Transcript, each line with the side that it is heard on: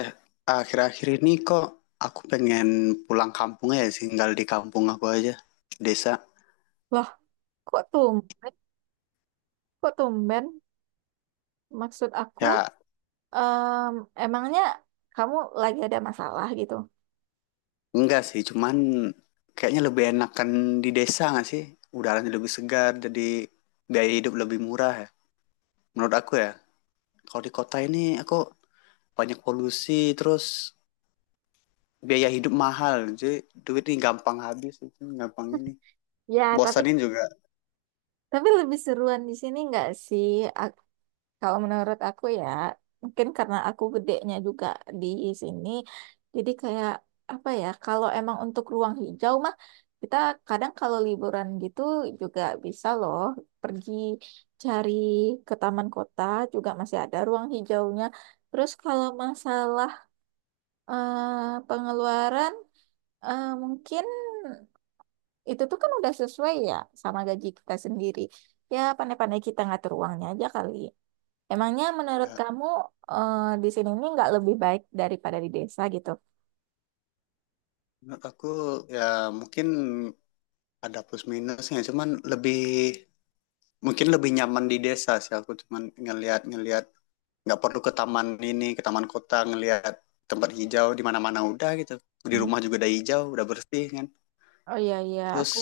left: Eh, akhir-akhir ini kok aku pengen pulang kampung ya sih, tinggal di kampung aku aja, desa.
right: Loh, kok tumben? Kok tumben? Maksud aku,
left: Ya
right: em, emangnya kamu lagi ada masalah gitu?
left: enggak sih, cuman kayaknya lebih enakan di desa nggak sih, udaranya lebih segar, jadi biaya hidup lebih murah, ya menurut aku ya. Kalau di kota ini aku banyak polusi, terus biaya hidup mahal, jadi duit ini gampang habis, itu gampang ini,
right: Ya, tapi
left: bosanin juga.
right: tapi lebih seruan di sini nggak sih? Kalau menurut aku ya, mungkin karena aku gedenya juga di sini, jadi kayak apa ya, kalau emang untuk ruang hijau mah, kita kadang kalau liburan gitu juga bisa loh pergi cari ke taman kota juga masih ada ruang hijaunya. Terus kalau masalah pengeluaran, mungkin itu tuh kan udah sesuai ya sama gaji kita sendiri. Ya pandai-pandai kita ngatur uangnya aja kali. Emangnya menurut
left: Ya,
right: kamu eh, di sini ini nggak lebih baik daripada di desa gitu?
left: menurut aku ya mungkin ada plus minusnya, cuman lebih, mungkin lebih nyaman di desa sih aku, cuman ngelihat-ngelihat nggak perlu ke taman ini, ke taman kota, ngelihat tempat hijau di mana-mana udah gitu. Di
right: Hmm.
left: rumah juga udah hijau, udah bersih kan.
right: Oh iya, iya,
left: Terus
right: aku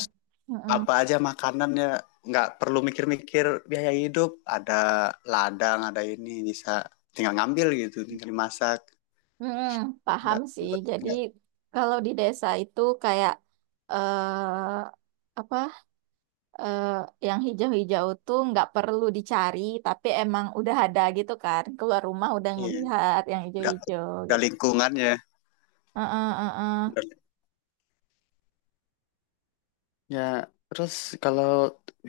right: mm-mm.
left: apa aja makanannya nggak perlu mikir-mikir biaya hidup. Ada ladang, ada ini, bisa tinggal ngambil gitu, tinggal dimasak.
right: Mm-mm, paham
left: Nggak
right: sih. Jadi
left: nggak,
right: kalau di desa itu kayak eh apa eh yang hijau-hijau tuh nggak perlu dicari, tapi emang udah ada gitu kan. Keluar rumah udah
left: iya.
right: ngelihat yang
left: Udah
right: hijau-hijau
left: udah
right: gitu.
left: lingkungannya,
right: Heeh, heeh.
left: udah. Ya, terus kalau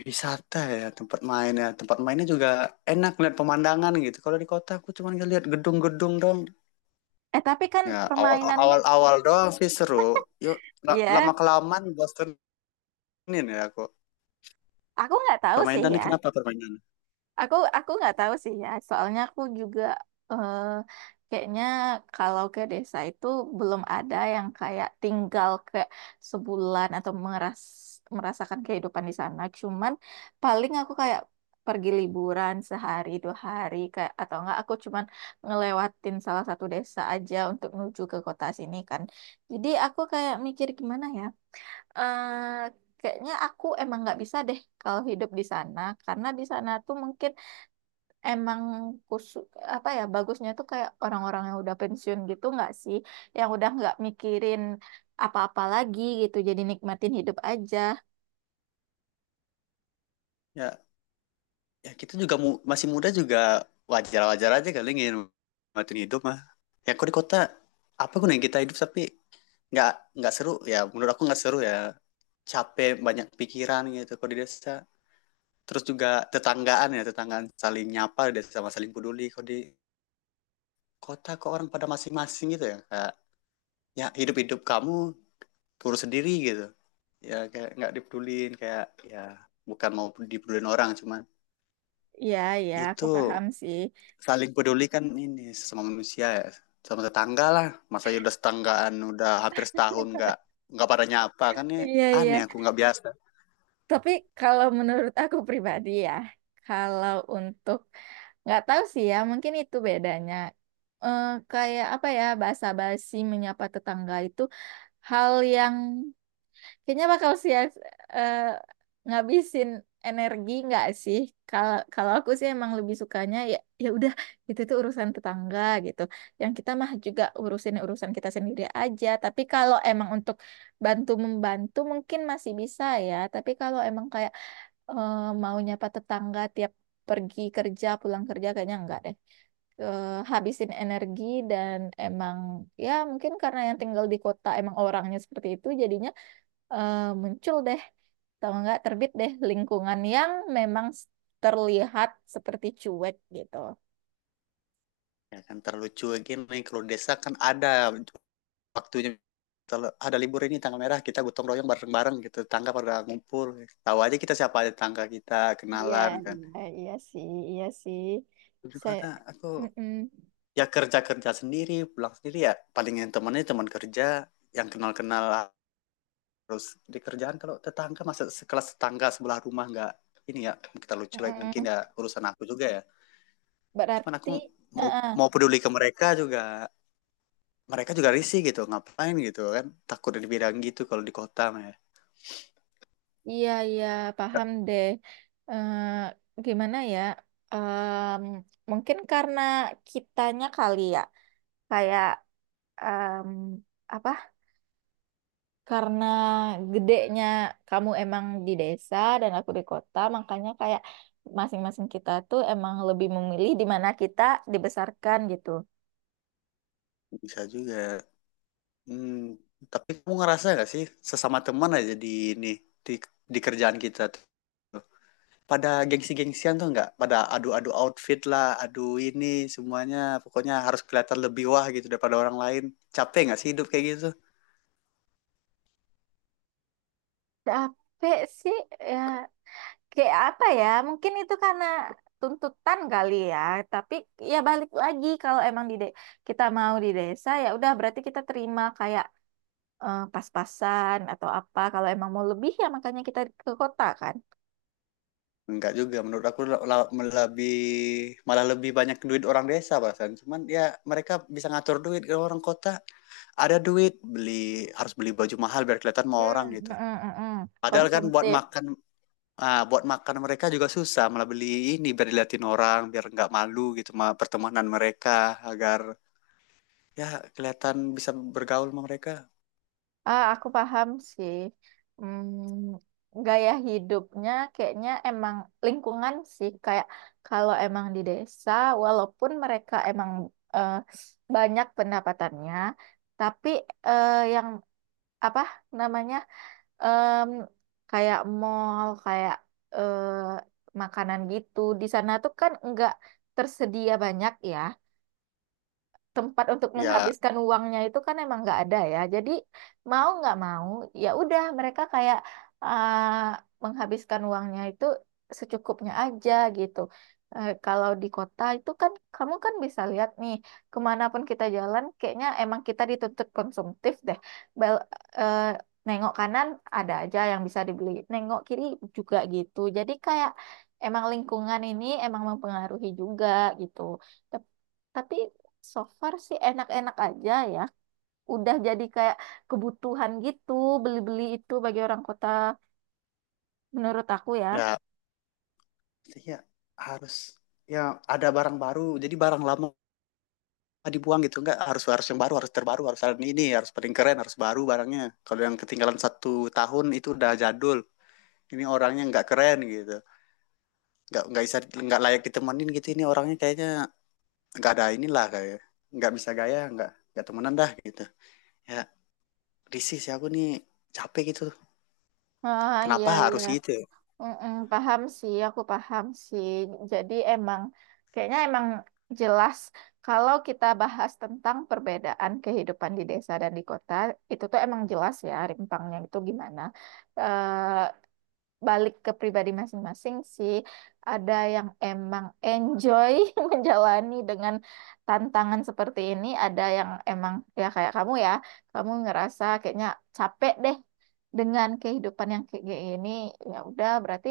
left: wisata ya tempat main ya tempat mainnya juga enak lihat pemandangan gitu. Kalau di kota aku cuma ngeliat gedung-gedung dong.
right: Eh tapi kan
left: Ya awal
right: permainannya,
left: awal awal doang sih seru. Yuk,
right: ya
left: lama kelamaan bosenin ya aku.
right: aku nggak tahu sih
left: Permainannya,
right: ya.
left: kenapa permainan?
right: Aku nggak tahu sih ya, soalnya aku juga eh, kayaknya kalau ke desa itu belum ada yang kayak tinggal ke sebulan atau merasakan kehidupan di sana. Cuman paling aku kayak pergi liburan sehari dua hari kayak atau enggak aku cuman ngelewatin salah satu desa aja untuk menuju ke kota sini kan. Jadi aku kayak mikir gimana ya. eh Kayaknya aku emang nggak bisa deh kalau hidup di sana karena di sana tuh mungkin emang khusus apa ya bagusnya tuh kayak orang-orang yang udah pensiun gitu nggak sih yang udah nggak mikirin apa-apa lagi gitu jadi nikmatin hidup aja.
left: Ya ya kita juga masih muda juga, wajar wajar aja kali ingin matiin hidup mah. Ya aku di kota apa gunanya kita hidup tapi nggak nggak seru ya, menurut aku nggak seru ya, capek banyak pikiran gitu. Kalau di desa, terus juga tetanggaan ya, tetanggaan saling nyapa dan sama saling peduli. Kalau di kota kok orang pada masing-masing gitu ya, kayak ya hidup-hidup kamu, kurus sendiri gitu. Ya kayak nggak dipedulin, kayak ya bukan mau dipedulin orang, cuman
right: Iya, iya, aku
left: itu
right: paham sih.
left: saling peduli kan, ini sesama manusia ya, sama tetangga lah. Masa ya udah setanggaan, udah hampir setahun nggak pada nyapa kan ya,
right: Iya, iya.
left: aneh aku nggak biasa.
right: Tapi kalau menurut aku pribadi ya, kalau untuk nggak tahu sih ya, mungkin itu bedanya. Eh, kayak apa ya basa basi menyapa tetangga itu hal yang kayaknya bakal eh, ngabisin energi nggak sih? Kalau kalau aku sih emang lebih sukanya ya ya udah itu tuh urusan tetangga gitu. Yang kita mah juga urusin urusan kita sendiri aja. Tapi kalau emang untuk bantu membantu mungkin masih bisa ya. Tapi kalau emang kayak eh, mau nyapa tetangga tiap pergi kerja pulang kerja kayaknya enggak deh. Eh, habisin energi dan emang ya mungkin karena yang tinggal di kota emang orangnya seperti itu jadinya muncul deh atau enggak terbit deh lingkungan yang memang terlihat seperti cuek gitu.
left: Ya kan terlucu gini, kalau desa kan ada waktunya, ada libur ini tanggal merah, kita gotong royong bareng-bareng gitu, tangga pada ngumpul, tahu aja kita siapa aja tangga kita,
right: Iya,
left: kenalan kan.
right: iya, iya sih, iya sih.
left: Terus
right: Saya,
left: kata aku
right: mm-mm.
left: ya, kerja kerja sendiri pulang sendiri, ya paling yang temannya teman kerja yang kenal-kenal, terus di kerjaan. Kalau tetangga masa sekelas tetangga sebelah rumah nggak ini ya, kita lucu, like mungkin
right: Mm-mm.
left: ya urusan aku juga ya, cuman
right: Berarti,
left: aku mau
right: eh,
left: mau peduli ke mereka juga, mereka juga risih gitu, ngapain gitu kan, takut dibidang gitu kalau di kota mah ya.
right: iya, iya, paham deh. Eh, gimana ya? Em, Mungkin karena kitanya kali ya, kayak em, apa karena gedenya kamu emang di desa dan aku di kota, makanya kayak masing-masing kita tuh emang lebih memilih di mana kita dibesarkan gitu.
left: Bisa juga. Hmm, tapi kamu ngerasa gak sih, sesama teman aja di ini di, di kerjaan kita tuh pada gengsi-gengsian, tuh nggak pada adu-adu outfit lah, adu ini semuanya, pokoknya harus kelihatan lebih wah gitu daripada orang lain, capek nggak sih hidup kayak gitu?
right: Capek sih ya kayak apa ya? Mungkin itu karena tuntutan kali ya, tapi ya balik lagi kalau emang kita mau di desa ya udah berarti kita terima kayak pas-pasan atau apa. Kalau emang mau lebih ya makanya kita ke kota kan.
left: Enggak juga menurut aku, lebih, malah lebih banyak duit orang desa bahkan, cuman ya mereka bisa ngatur duit. Kalau orang kota ada duit beli, harus beli baju mahal biar kelihatan
right: Hmm,
left: mau orang
right: mm, mm,
left: gitu,
right: mm, mm.
left: padahal kan buat
right: Konsumtif.
left: makan. Ah, buat makan mereka juga susah, malah beli ini biar diliatin orang, biar nggak malu gitu sama pertemanan mereka, agar ya kelihatan bisa bergaul sama mereka.
right: Ah, aku paham sih. Hmm, gaya hidupnya kayaknya emang lingkungan sih. Kayak kalau emang di desa, walaupun mereka emang eh, banyak pendapatannya, tapi yang apa namanya em, kayak mall, kayak eh, makanan gitu di sana tuh kan nggak tersedia banyak ya tempat untuk
left: Ya,
right: menghabiskan uangnya itu kan emang nggak ada ya. Jadi mau nggak mau ya udah mereka kayak ah, menghabiskan uangnya itu secukupnya aja gitu. Eh, kalau di kota itu kan kamu kan bisa lihat nih kemanapun kita jalan kayaknya emang kita dituntut konsumtif deh. Bel- eh, Nengok kanan ada aja yang bisa dibeli, nengok kiri juga gitu. Jadi kayak emang lingkungan ini emang mempengaruhi juga gitu. Tapi so far sih enak-enak aja ya. Udah jadi kayak kebutuhan gitu, beli-beli itu bagi orang kota menurut aku ya.
left: ya, ya harus ya, ada barang baru, jadi barang lama dibuang gitu, nggak harus harus yang baru, harus terbaru, harus ada ini, harus paling keren, harus baru barangnya. Kalau yang ketinggalan satu tahun itu udah jadul, ini orangnya nggak keren gitu, nggak bisa, nggak layak ditemenin gitu, ini orangnya kayaknya nggak ada inilah, kayak nggak bisa gaya, nggak temenan dah gitu, ya risih sih aku nih, capek gitu.
right: Ah, iya,
left: Kenapa
right: iya.
left: harus gitu ya?
right: Mm-mm, paham sih, aku paham sih. Jadi emang, kayaknya emang jelas kalau kita bahas tentang perbedaan kehidupan di desa dan di kota, itu tuh emang jelas ya rimpangnya itu gimana. Eh, balik ke pribadi masing-masing sih. Ada yang emang enjoy menjalani dengan tantangan seperti ini, ada yang emang ya kayak kamu ya, kamu ngerasa kayaknya capek deh dengan kehidupan yang kayak gini. Ya udah, berarti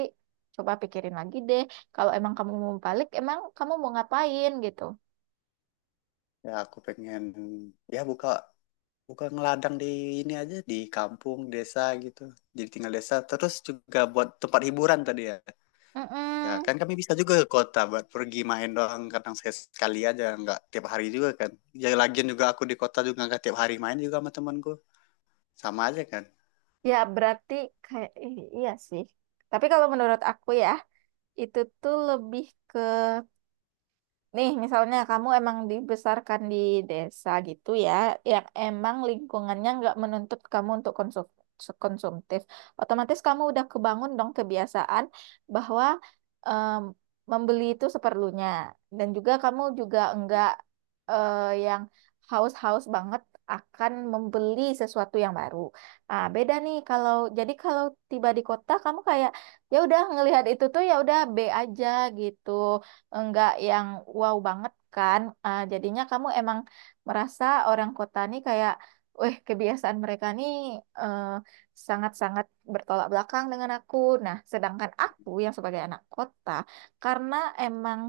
right: coba pikirin lagi deh. Kalau emang kamu mau balik, emang kamu mau ngapain gitu?
left: Ya aku pengen ya buka buka ngeladang di ini aja, di kampung desa gitu, jadi tinggal desa terus juga buat tempat hiburan tadi ya. Ya
right: Mm-mm.
left: kan kami bisa juga ke kota buat pergi main doang kadang sekali aja, nggak tiap hari juga kan. Ya lagian juga aku di kota juga nggak tiap hari main juga sama temanku, sama aja kan.
right: Ya berarti kayak iya sih. Tapi kalau menurut aku ya, itu tuh lebih nih, misalnya kamu emang dibesarkan di desa gitu ya, yang emang lingkungannya nggak menuntut kamu untuk konsumtif, otomatis kamu udah kebangun dong kebiasaan bahwa em, membeli itu seperlunya, dan juga kamu juga enggak eh, yang haus-haus banget akan membeli sesuatu yang baru. Nah, beda nih kalau tiba di kota kamu kayak ya udah ngelihat itu tuh ya udah B aja gitu enggak yang wow banget kan. Ah, jadinya kamu emang merasa orang kota nih kayak, weh kebiasaan mereka nih eh, sangat-sangat bertolak belakang dengan aku. Nah, sedangkan aku yang sebagai anak kota, karena emang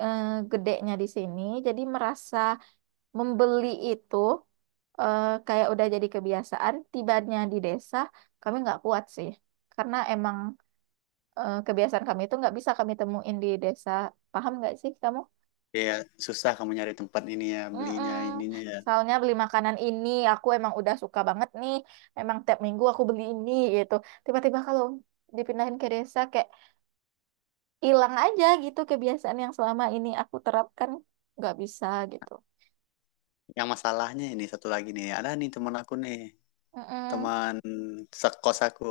right: eh, gedenya di sini, jadi merasa membeli itu kayak udah jadi kebiasaan. Tibanya di desa, kami nggak kuat sih, karena emang kebiasaan kami itu nggak bisa kami temuin di desa. Paham nggak sih kamu?
left: Ya susah kamu nyari tempat ini ya, belinya
right: Mm.
left: ininya ya.
right: Soalnya beli makanan ini aku emang udah suka banget nih. Emang tiap minggu aku beli ini gitu. Tiba-tiba kalau dipindahin ke desa kayak hilang aja gitu kebiasaan yang selama ini aku terapkan nggak bisa gitu.
left: Yang masalahnya ini satu lagi nih, ada nih teman aku nih,
right: Mm-mm.
left: teman sekos aku.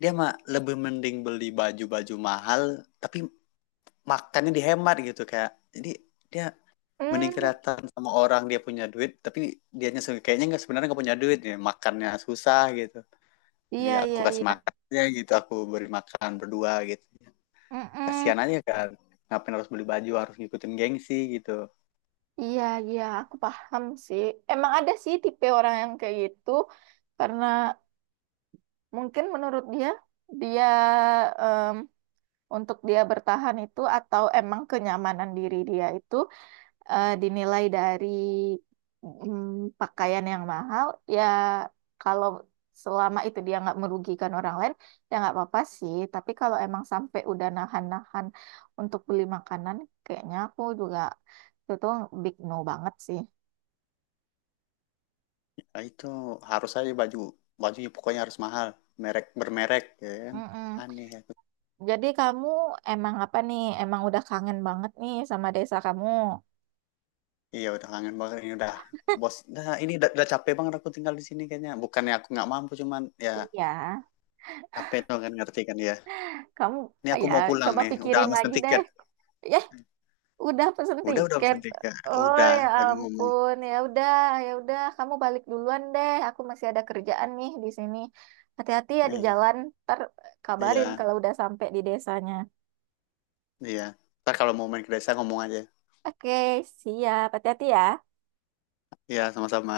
left: Dia mah lebih mending beli baju-baju mahal, tapi makannya dihemat gitu kayak. Jadi dia mending
right: Mm.
left: kelihatan sama orang dia punya duit, tapi dianya kayaknya nggak, sebenarnya nggak punya duit ya, makannya susah gitu. Jadi
right: Iya,
left: aku
right: iya,
left: kasih
right: iya.
left: makannya gitu, aku beri makan berdua gitu.
right: Mm-mm.
left: Kasihan aja kan, ngapain harus beli baju, harus ngikutin gengsi gitu.
right: Iya, iya, aku paham sih. Emang ada sih tipe orang yang kayak gitu karena mungkin menurut dia dia untuk dia bertahan itu atau emang kenyamanan diri dia itu dinilai dari pakaian yang mahal ya kalau selama itu dia nggak merugikan orang lain ya nggak apa-apa sih tapi kalau emang sampai udah nahan-nahan untuk beli makanan kayaknya aku juga itu tuh big no banget sih.
left: Ah, itu harus aja bajunya pokoknya harus mahal, merek bermerek ya kan,
right: Mm-mm.
left: aneh aku.
right: Jadi kamu emang apa nih emang udah kangen banget nih sama desa kamu?
left: Iya udah kangen banget ini udah, bos, nah ini udah capek banget aku tinggal di sini. Kayaknya bukannya aku nggak mampu, cuman ya
right: Iya,
left: capek tuh kan, ngerti kan ya.
right: kamu
left: Ini aku
right: ya
left: mau pulang
right: coba
left: nih, udah
right: pikirin
left: mesen
right: lagi deh.
left: tiket.
right: Ya, udah pesen
left: Udah
right: tiket.
left: mesen tiket.
right: Oh
left: Udah,
right: ya
left: aku ngomong.
right: ampun, ya udah, kamu balik duluan deh. Aku masih ada kerjaan nih di sini. Hati-hati ya di
left: Iya
right: jalan. Ntar kabarin
left: iya
right: kalau udah sampai di desanya.
left: iya, ntar kalau mau main ke desa ngomong aja.
right: Oke, siap. Hati-hati ya.
left: Iya, sama-sama.